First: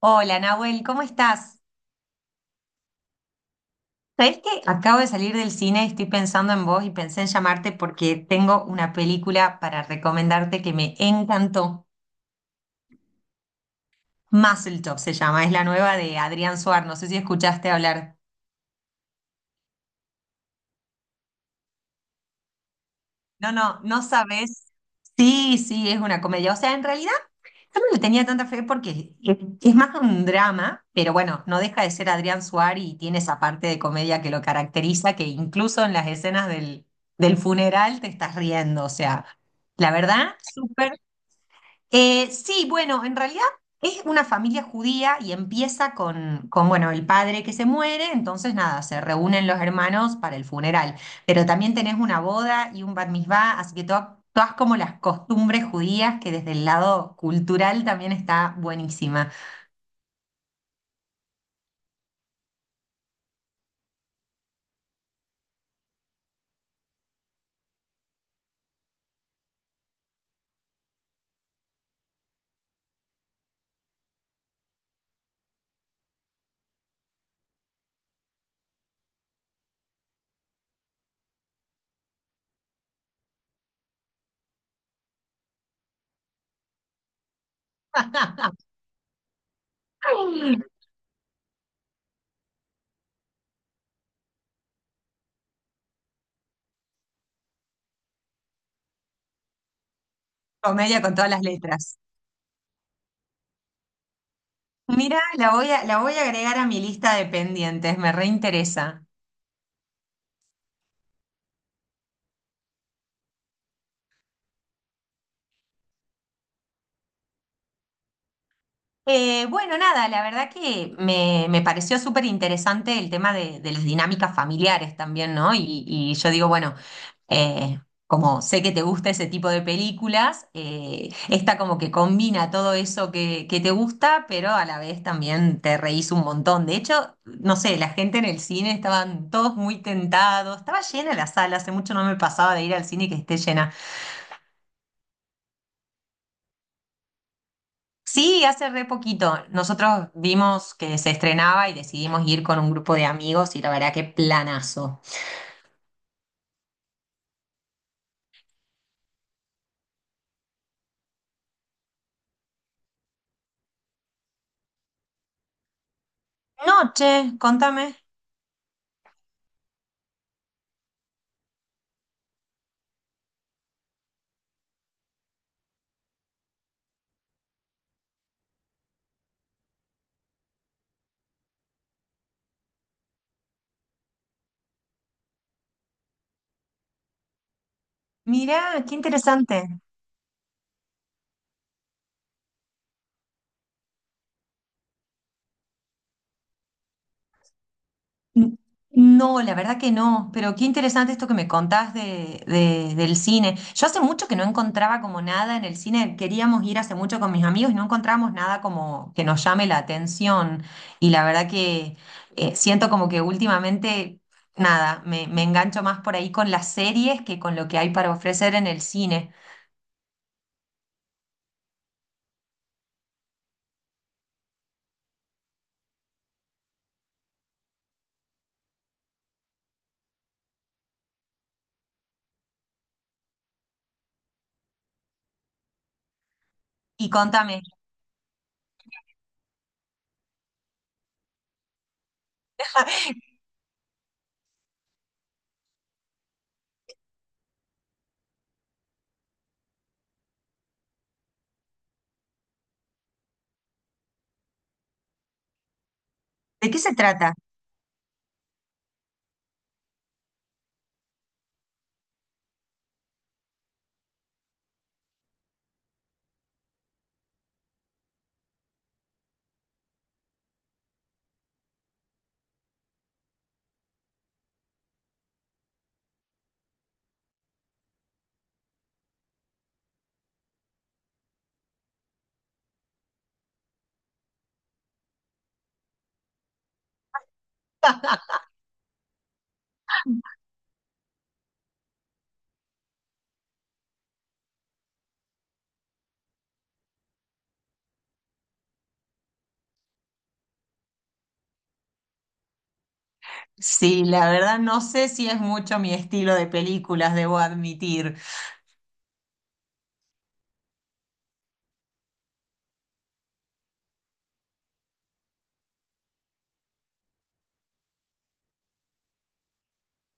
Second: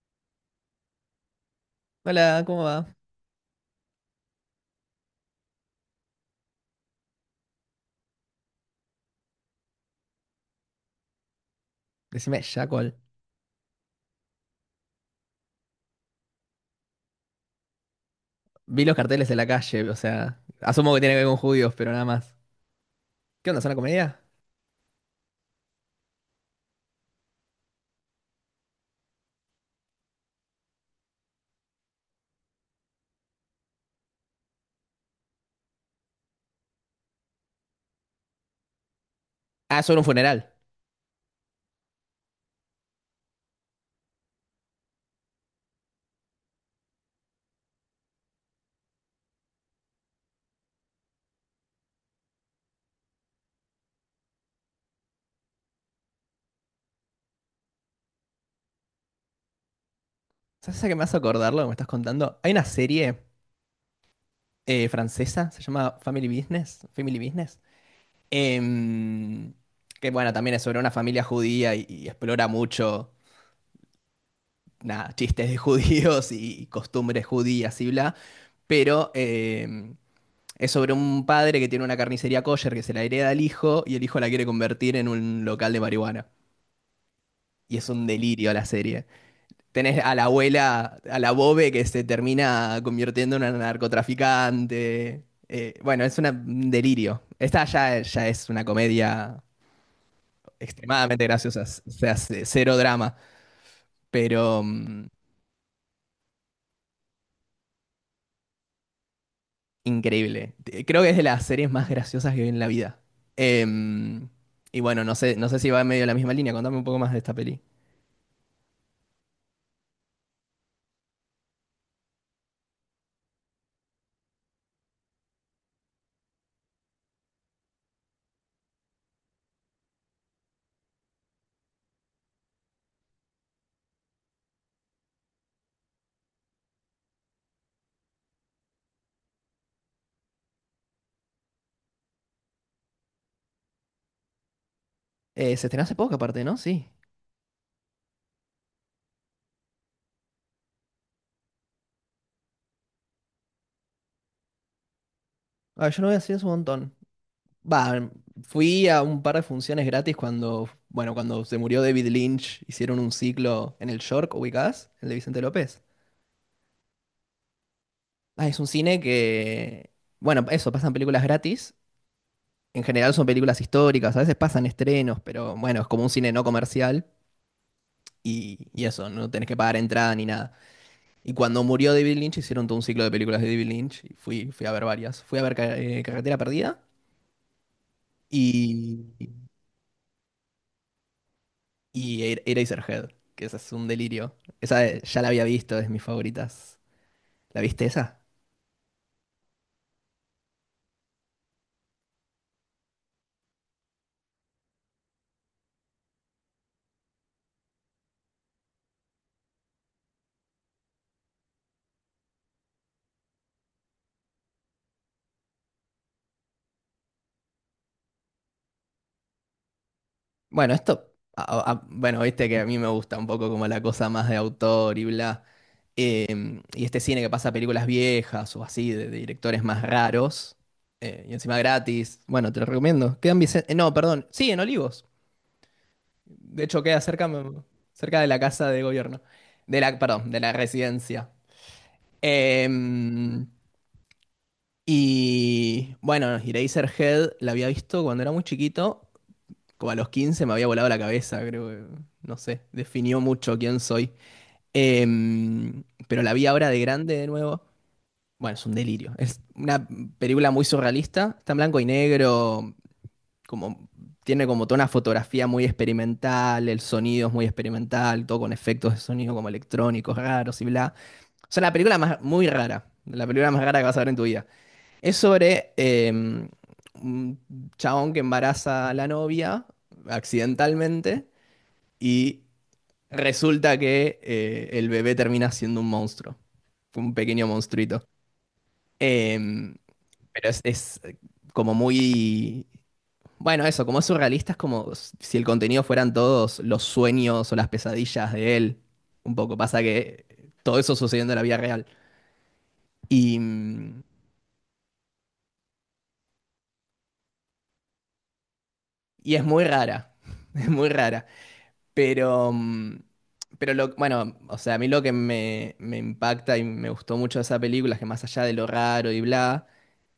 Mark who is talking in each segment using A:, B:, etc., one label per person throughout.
A: Hola Nahuel, ¿cómo estás?
B: Hola, ¿cómo va?
A: ¿Sabés que acabo de salir del cine? Estoy pensando en vos y pensé en llamarte porque tengo una película para recomendarte que me encantó.
B: Decime, Jackal.
A: Top se llama, es la nueva de Adrián Suar, no sé si escuchaste hablar.
B: Vi los carteles de la calle, o sea, asumo que tiene que ver con judíos, pero nada más. ¿Qué
A: No,
B: onda? ¿Es una
A: no, no
B: comedia?
A: sabés. Sí, sí, es una comedia. O sea, en realidad, yo no le tenía tanta fe porque es más un drama, pero bueno, no deja de ser Adrián Suárez y tiene esa parte de comedia que lo caracteriza, que incluso en las escenas del funeral te estás riendo. O sea,
B: Ah,
A: la
B: sobre un
A: verdad,
B: funeral.
A: súper sí, bueno, en realidad es una familia judía y empieza con bueno, el padre que se muere, entonces nada, se reúnen los hermanos para el funeral, pero también tenés una boda y un bat mitzvah, así que todas como las costumbres judías que desde el lado cultural también está buenísima.
B: ¿Sabes a qué me hace acordar lo que me estás contando? Hay una serie francesa, se llama Family Business, Family Business, em, que bueno, también es sobre una familia judía y explora mucho, nada, chistes de judíos y costumbres judías y bla, pero es sobre un padre que tiene una carnicería kosher que se la hereda al hijo y el hijo la quiere convertir en un local de marihuana. Y es un delirio la serie. Tenés a la abuela, a la Bobe que se termina convirtiendo en una narcotraficante. Bueno, es un delirio. Esta ya es una comedia
A: Comedia con
B: extremadamente
A: todas las
B: graciosa, o
A: letras.
B: sea, cero drama, pero
A: Mira, la voy a agregar a mi lista de pendientes, me reinteresa.
B: increíble. Creo que es de las series más graciosas que vi en la vida. Em, y bueno, no sé, no sé si va en medio de la misma línea. Contame un poco más de esta peli.
A: Bueno, nada, la verdad que me pareció súper interesante el tema de las dinámicas familiares también, ¿no? Y yo digo, bueno, eh, como sé que te gusta ese tipo de películas, esta como que combina todo eso que te gusta, pero a la vez también te reís un montón. De hecho, no sé, la gente en el cine estaban todos muy tentados, estaba llena la sala, hace mucho no me pasaba de ir al cine que esté llena.
B: Se estrenó hace poco, aparte, ¿no? Sí.
A: Sí, hace re poquito. Nosotros vimos que se estrenaba y decidimos ir con un grupo de amigos y la verdad que planazo.
B: Ah, yo no voy así hace un montón. Va, fui a un par de funciones gratis cuando, bueno, cuando se murió David Lynch, hicieron un ciclo en el York, ubicás, el de Vicente López.
A: Noche, contame.
B: Ah, es un cine que, bueno, eso, pasan películas gratis. En general son películas históricas, a veces pasan estrenos, pero bueno, es como un cine no comercial y eso, no tenés que pagar entrada ni nada. Y cuando murió David Lynch, hicieron todo un ciclo de películas de David Lynch y fui a ver varias. Fui a ver Carretera Perdida
A: Mirá, qué
B: y...
A: interesante.
B: Y Eraserhead, que esa es un delirio. Esa ya la había visto, es de mis favoritas. ¿La viste esa?
A: N- No, la verdad que no, pero qué interesante esto que me contás del cine. Yo hace mucho que no encontraba como nada en el cine, queríamos ir hace mucho con mis amigos y no encontramos nada como que nos llame la atención. Y la verdad que siento como que últimamente, nada, me engancho más por ahí con las series que con lo que hay para ofrecer en el cine.
B: Bueno, esto, bueno, viste que a mí me gusta un poco como la cosa más de autor y bla. Y este cine que pasa películas viejas o así, de directores más raros, y encima gratis. Bueno, te lo recomiendo. Quedan Vicente. No, perdón. Sí, en Olivos. De hecho, queda
A: Y
B: cerca,
A: contame,
B: cerca de la casa de gobierno. Perdón, de la residencia. Em, Y bueno, Eraserhead la había visto cuando era muy chiquito, como a los 15 me había volado la cabeza, creo que, no sé, definió mucho quién soy. Pero la vi ahora
A: ¿de qué
B: de
A: se
B: grande de
A: trata?
B: nuevo. Bueno, es un delirio. Es una película muy surrealista, está en blanco y negro, como tiene como toda una fotografía muy experimental, el sonido es muy experimental, todo con efectos de sonido como electrónicos raros y bla. O sea, muy rara, la película más rara que vas a ver en tu vida. Es sobre un chabón que embaraza a la novia accidentalmente y resulta que el bebé termina siendo un monstruo, un pequeño monstruito. Eh, es como muy. Bueno, eso, como es surrealista, es como si el contenido fueran todos los sueños o las pesadillas de él. Un poco pasa que todo eso sucediendo en la vida real. Y, mm,
A: Sí, la verdad no sé si es mucho mi estilo de películas, debo admitir.
B: y es muy rara, es muy rara. Pero, mm, bueno, o sea, a mí lo que me impacta y me gustó mucho de esa película es que más allá de lo raro y bla,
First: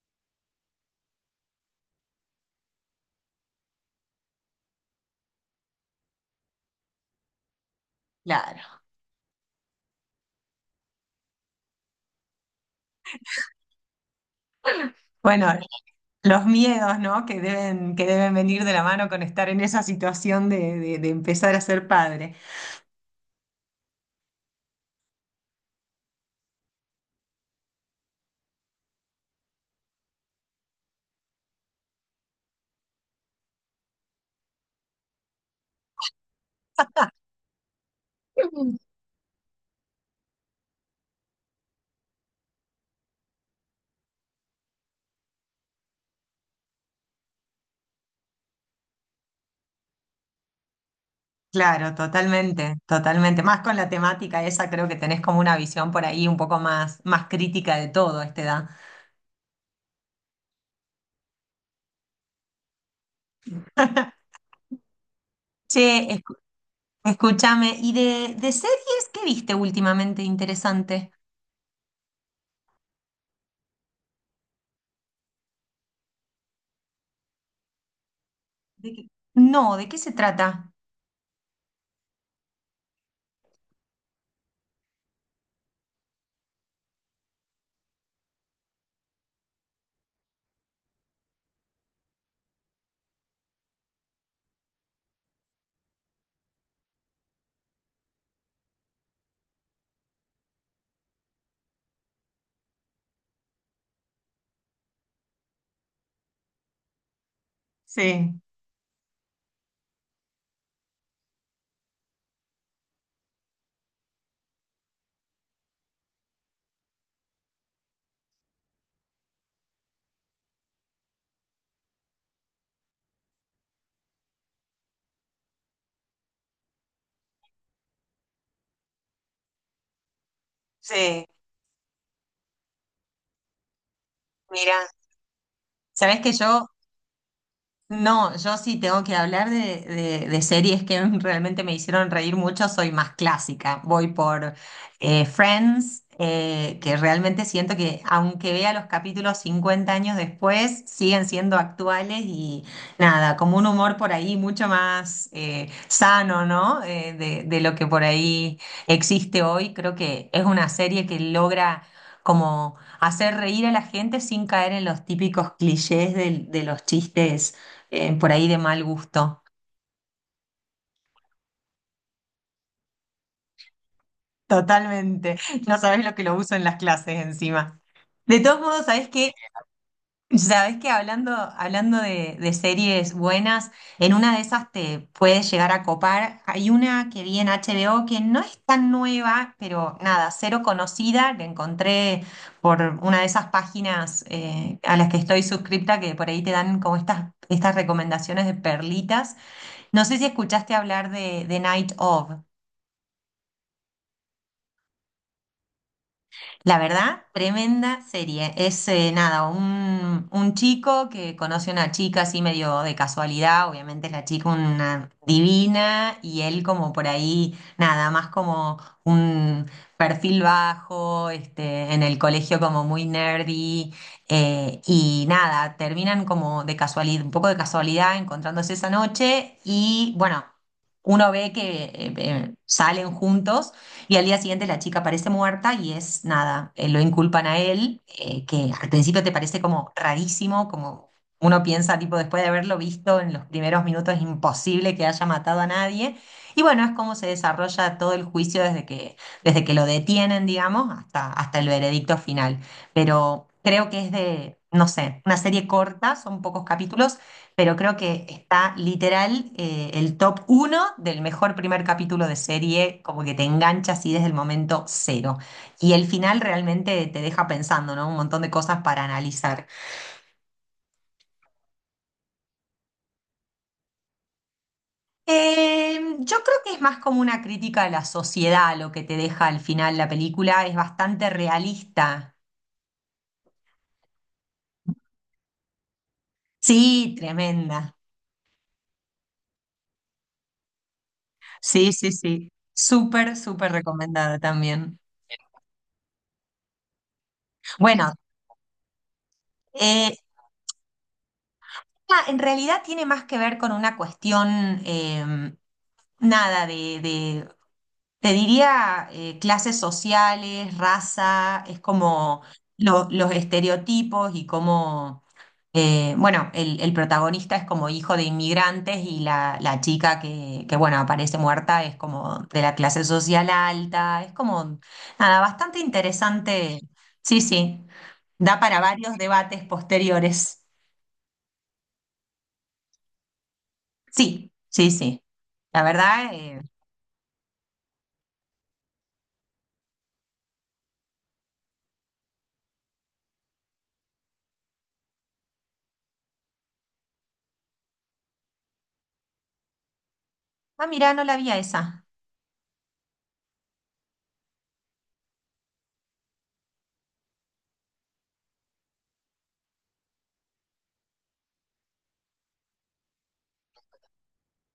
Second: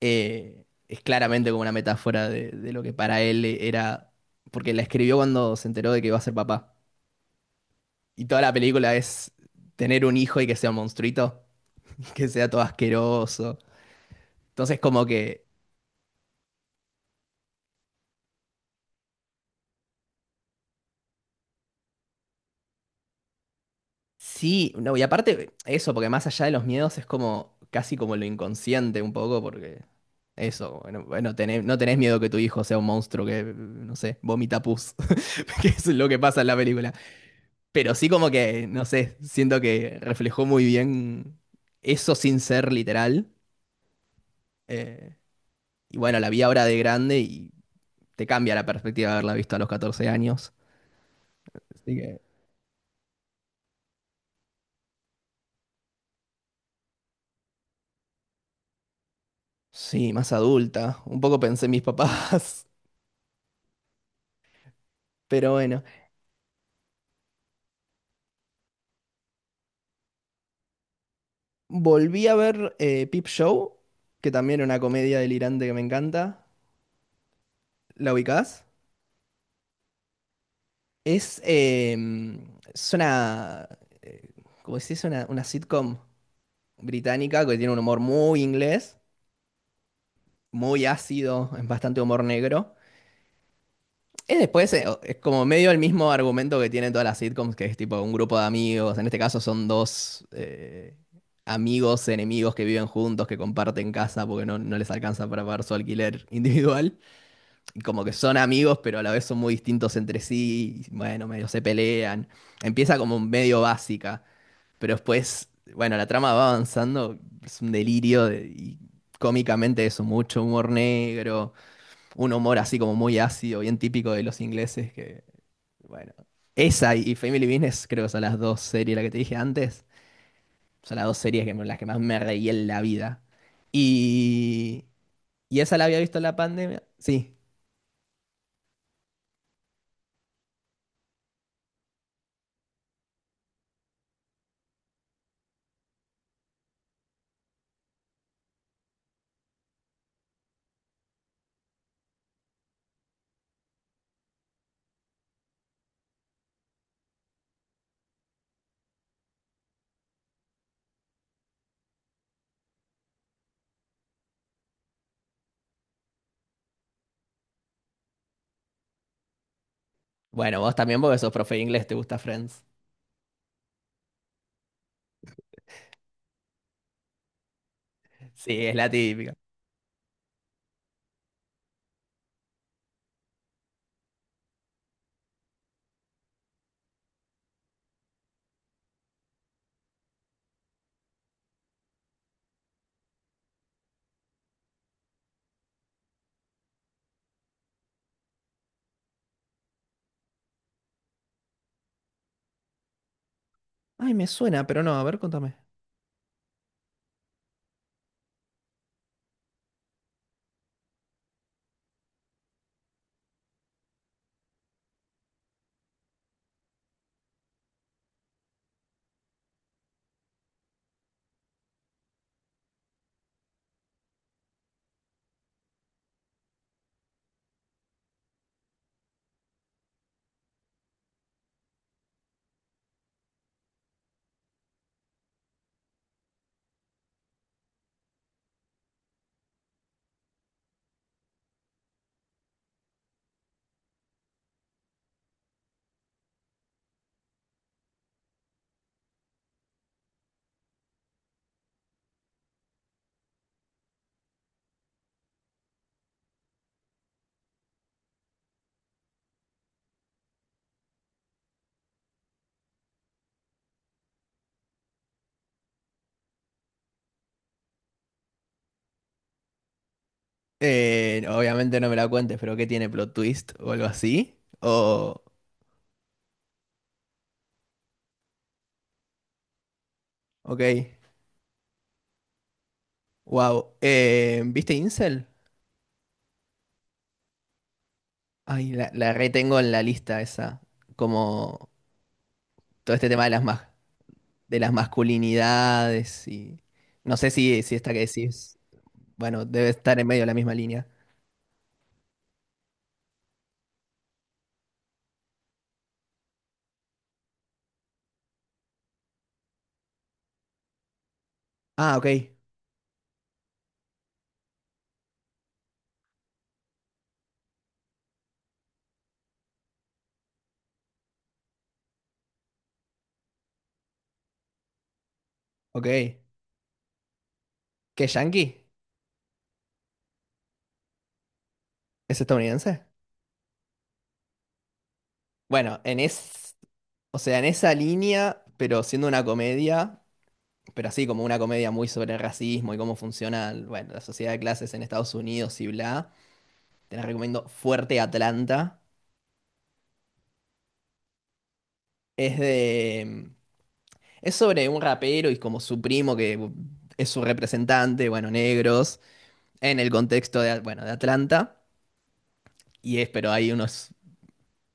B: es claramente como una metáfora de lo que para él era, porque la escribió cuando se enteró de que iba a ser papá. Y toda la
A: Claro.
B: película es tener un hijo y que sea un monstruito, que sea todo asqueroso. Entonces como que
A: Bueno, los miedos, ¿no? Que deben venir de la mano con estar en esa situación de, de empezar a ser padre.
B: sí, no, y aparte eso, porque más allá de los miedos es como casi como lo inconsciente un poco, porque eso, bueno, no tenés miedo que tu hijo sea un monstruo que, no sé, vomita pus, que es lo que pasa en la película. Pero sí como que, no sé, siento que reflejó muy bien eso sin ser literal. eh, y bueno, la vi ahora de grande y te cambia la perspectiva de haberla visto a los 14 años.
A: Claro,
B: Así que
A: totalmente, totalmente. Más con la temática esa, creo que tenés como una visión por ahí un poco más, más crítica de todo a esta edad.
B: sí, más adulta. Un poco pensé en mis papás, pero bueno.
A: Che, escu- Escúchame, ¿y de series qué viste últimamente interesante?
B: Volví a ver Peep Show, que también era una comedia delirante que me encanta. ¿La ubicás?
A: ¿De qué- No, ¿de qué se trata?
B: Es, eh, es una, eh, ¿Cómo decís? Una sitcom británica que tiene un humor muy inglés, muy ácido, es bastante humor negro. Es después, es como medio el mismo argumento que tienen todas las sitcoms, que es tipo un grupo de amigos. En este caso son dos amigos, enemigos que viven juntos, que comparten casa porque no, no les alcanza para pagar su alquiler individual. Como que son
A: Sí,
B: amigos, pero a la vez son muy distintos entre sí, y, bueno, medio se pelean. Empieza como medio básica, pero después, bueno, la trama va avanzando, es un delirio de- y cómicamente eso, mucho humor negro, un humor así como muy ácido, bien típico de los ingleses, que, bueno, esa y Family Business creo que son las dos series, la que te dije antes, son las dos
A: sí,
B: series que, las que más me reí en la vida. Y,
A: mira,
B: y esa la había visto
A: sabés
B: en
A: que
B: la
A: yo.
B: pandemia, sí.
A: No, yo sí tengo que hablar de, de series que realmente me hicieron reír mucho, soy más clásica. Voy por Friends, que realmente siento que aunque vea los capítulos 50 años después, siguen siendo actuales y nada, como un humor por ahí mucho más sano, ¿no? De lo que por ahí existe hoy. Creo que es una serie que logra como hacer reír a la gente sin caer en los típicos clichés de los chistes, por ahí de mal gusto.
B: Bueno, vos también porque sos profe de inglés, te gusta Friends.
A: Totalmente. No sabés lo que lo uso en las clases encima. De todos
B: Sí, es
A: modos,
B: la típica.
A: sabés que hablando de series buenas, en una de esas te puedes llegar a copar. Hay una que vi en HBO que no es tan nueva, pero nada, cero conocida. La encontré por una de esas páginas, a las que estoy suscripta, que por ahí te dan como estas recomendaciones de perlitas. No sé si escuchaste hablar de Night Of.
B: Ay, me suena, pero no, a ver, contame.
A: La verdad, tremenda serie. Es, nada, un chico que conoce a una chica así medio de casualidad, obviamente la chica una divina y él como por ahí, nada, más como un perfil bajo, este, en el colegio como muy nerdy, y nada, terminan como de casualidad, un poco de casualidad encontrándose esa noche y bueno, uno ve que salen juntos. Y al día siguiente la chica aparece muerta y es nada, lo inculpan a él, que al principio te parece como rarísimo, como uno piensa, tipo, después de haberlo visto en los primeros minutos, es imposible que haya matado a nadie. Y bueno, es como se desarrolla todo el juicio desde que lo detienen, digamos, hasta el veredicto final. Pero creo que es de, no sé, una serie corta, son pocos capítulos, pero creo que está literal, el top uno del mejor primer capítulo de serie, como que te engancha así desde el momento cero. Y el final realmente te deja pensando, ¿no? Un montón de cosas para analizar.
B: Obviamente no me la cuentes, pero ¿qué tiene plot twist o algo así? O,
A: Yo creo que es más como una crítica a la sociedad lo que te deja al final la
B: ok,
A: película, es bastante realista.
B: wow. ¿Viste Incel?
A: Sí, tremenda.
B: Ay, la retengo en la lista esa, como
A: Sí, sí, sí.
B: todo este tema de
A: Súper,
B: las,
A: súper recomendada
B: de las
A: también.
B: masculinidades y no sé si esta que
A: Bueno,
B: decís, bueno, debe estar en
A: eh,
B: medio de la misma línea.
A: ah, en realidad tiene más que ver con una cuestión, nada te diría, clases sociales, raza, es
B: Ah, ok,
A: como los estereotipos y cómo, bueno, el protagonista es como hijo de inmigrantes y la chica que, bueno, aparece muerta es como de la clase social alta, es como, nada, bastante
B: ok.
A: interesante, sí, sí,
B: ¿Qué,
A: da
B: yankee?
A: para varios debates posteriores,
B: ¿Es estadounidense?
A: sí, sí, sí,
B: Bueno,
A: la
B: en
A: verdad,
B: es. O sea, en esa línea, pero siendo una comedia, pero así como una comedia muy sobre el racismo y cómo funciona, bueno, la sociedad de clases en Estados Unidos y bla, te la recomiendo fuerte Atlanta.
A: ah, mira, no la vi a esa.
B: Es de... Es sobre un rapero y como su primo que es su representante, bueno, negros, en el contexto de, bueno, de Atlanta. Y es, pero hay unos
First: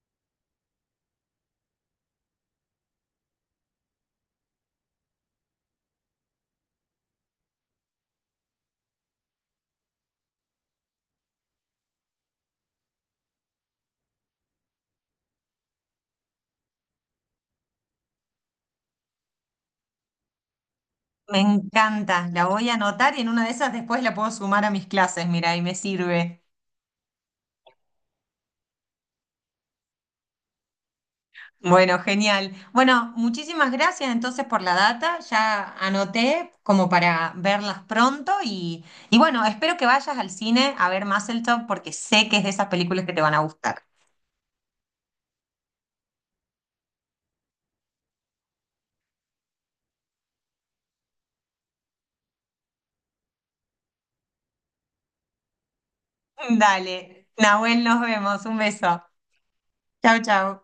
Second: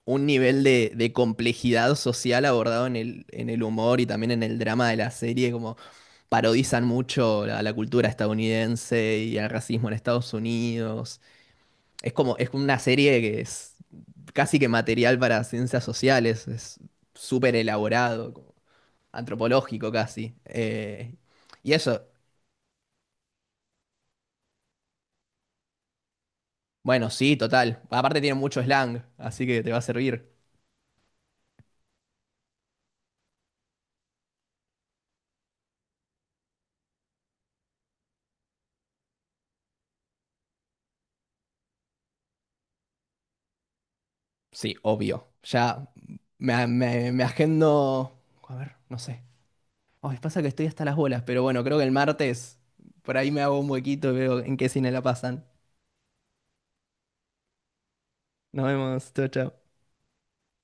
B: un nivel de complejidad social abordado en el humor y también en el drama de la serie, como parodizan mucho la, la cultura estadounidense y el racismo en Estados Unidos. Es como, es una serie que es casi que material para ciencias sociales, es súper elaborado, como antropológico casi.
A: Me
B: Y eso,
A: encanta, la voy a anotar y en una de esas después la puedo sumar a mis clases, mira, y me sirve.
B: bueno, sí, total. Aparte tiene mucho slang, así que te va a servir.
A: Bueno, genial. Bueno, muchísimas gracias entonces por la data, ya anoté como para verlas pronto y bueno, espero que vayas al cine a ver Top porque sé que es de esas películas que te van a gustar.
B: Sí, obvio. Ya me agendo. A ver, no sé. Ay, pasa que estoy hasta las bolas, pero bueno, creo que el martes por ahí me hago un huequito y veo en qué cine la pasan.
A: Dale, Nahuel, nos vemos, un
B: Nos
A: beso.
B: vemos, chao, chao.
A: Chau, chau.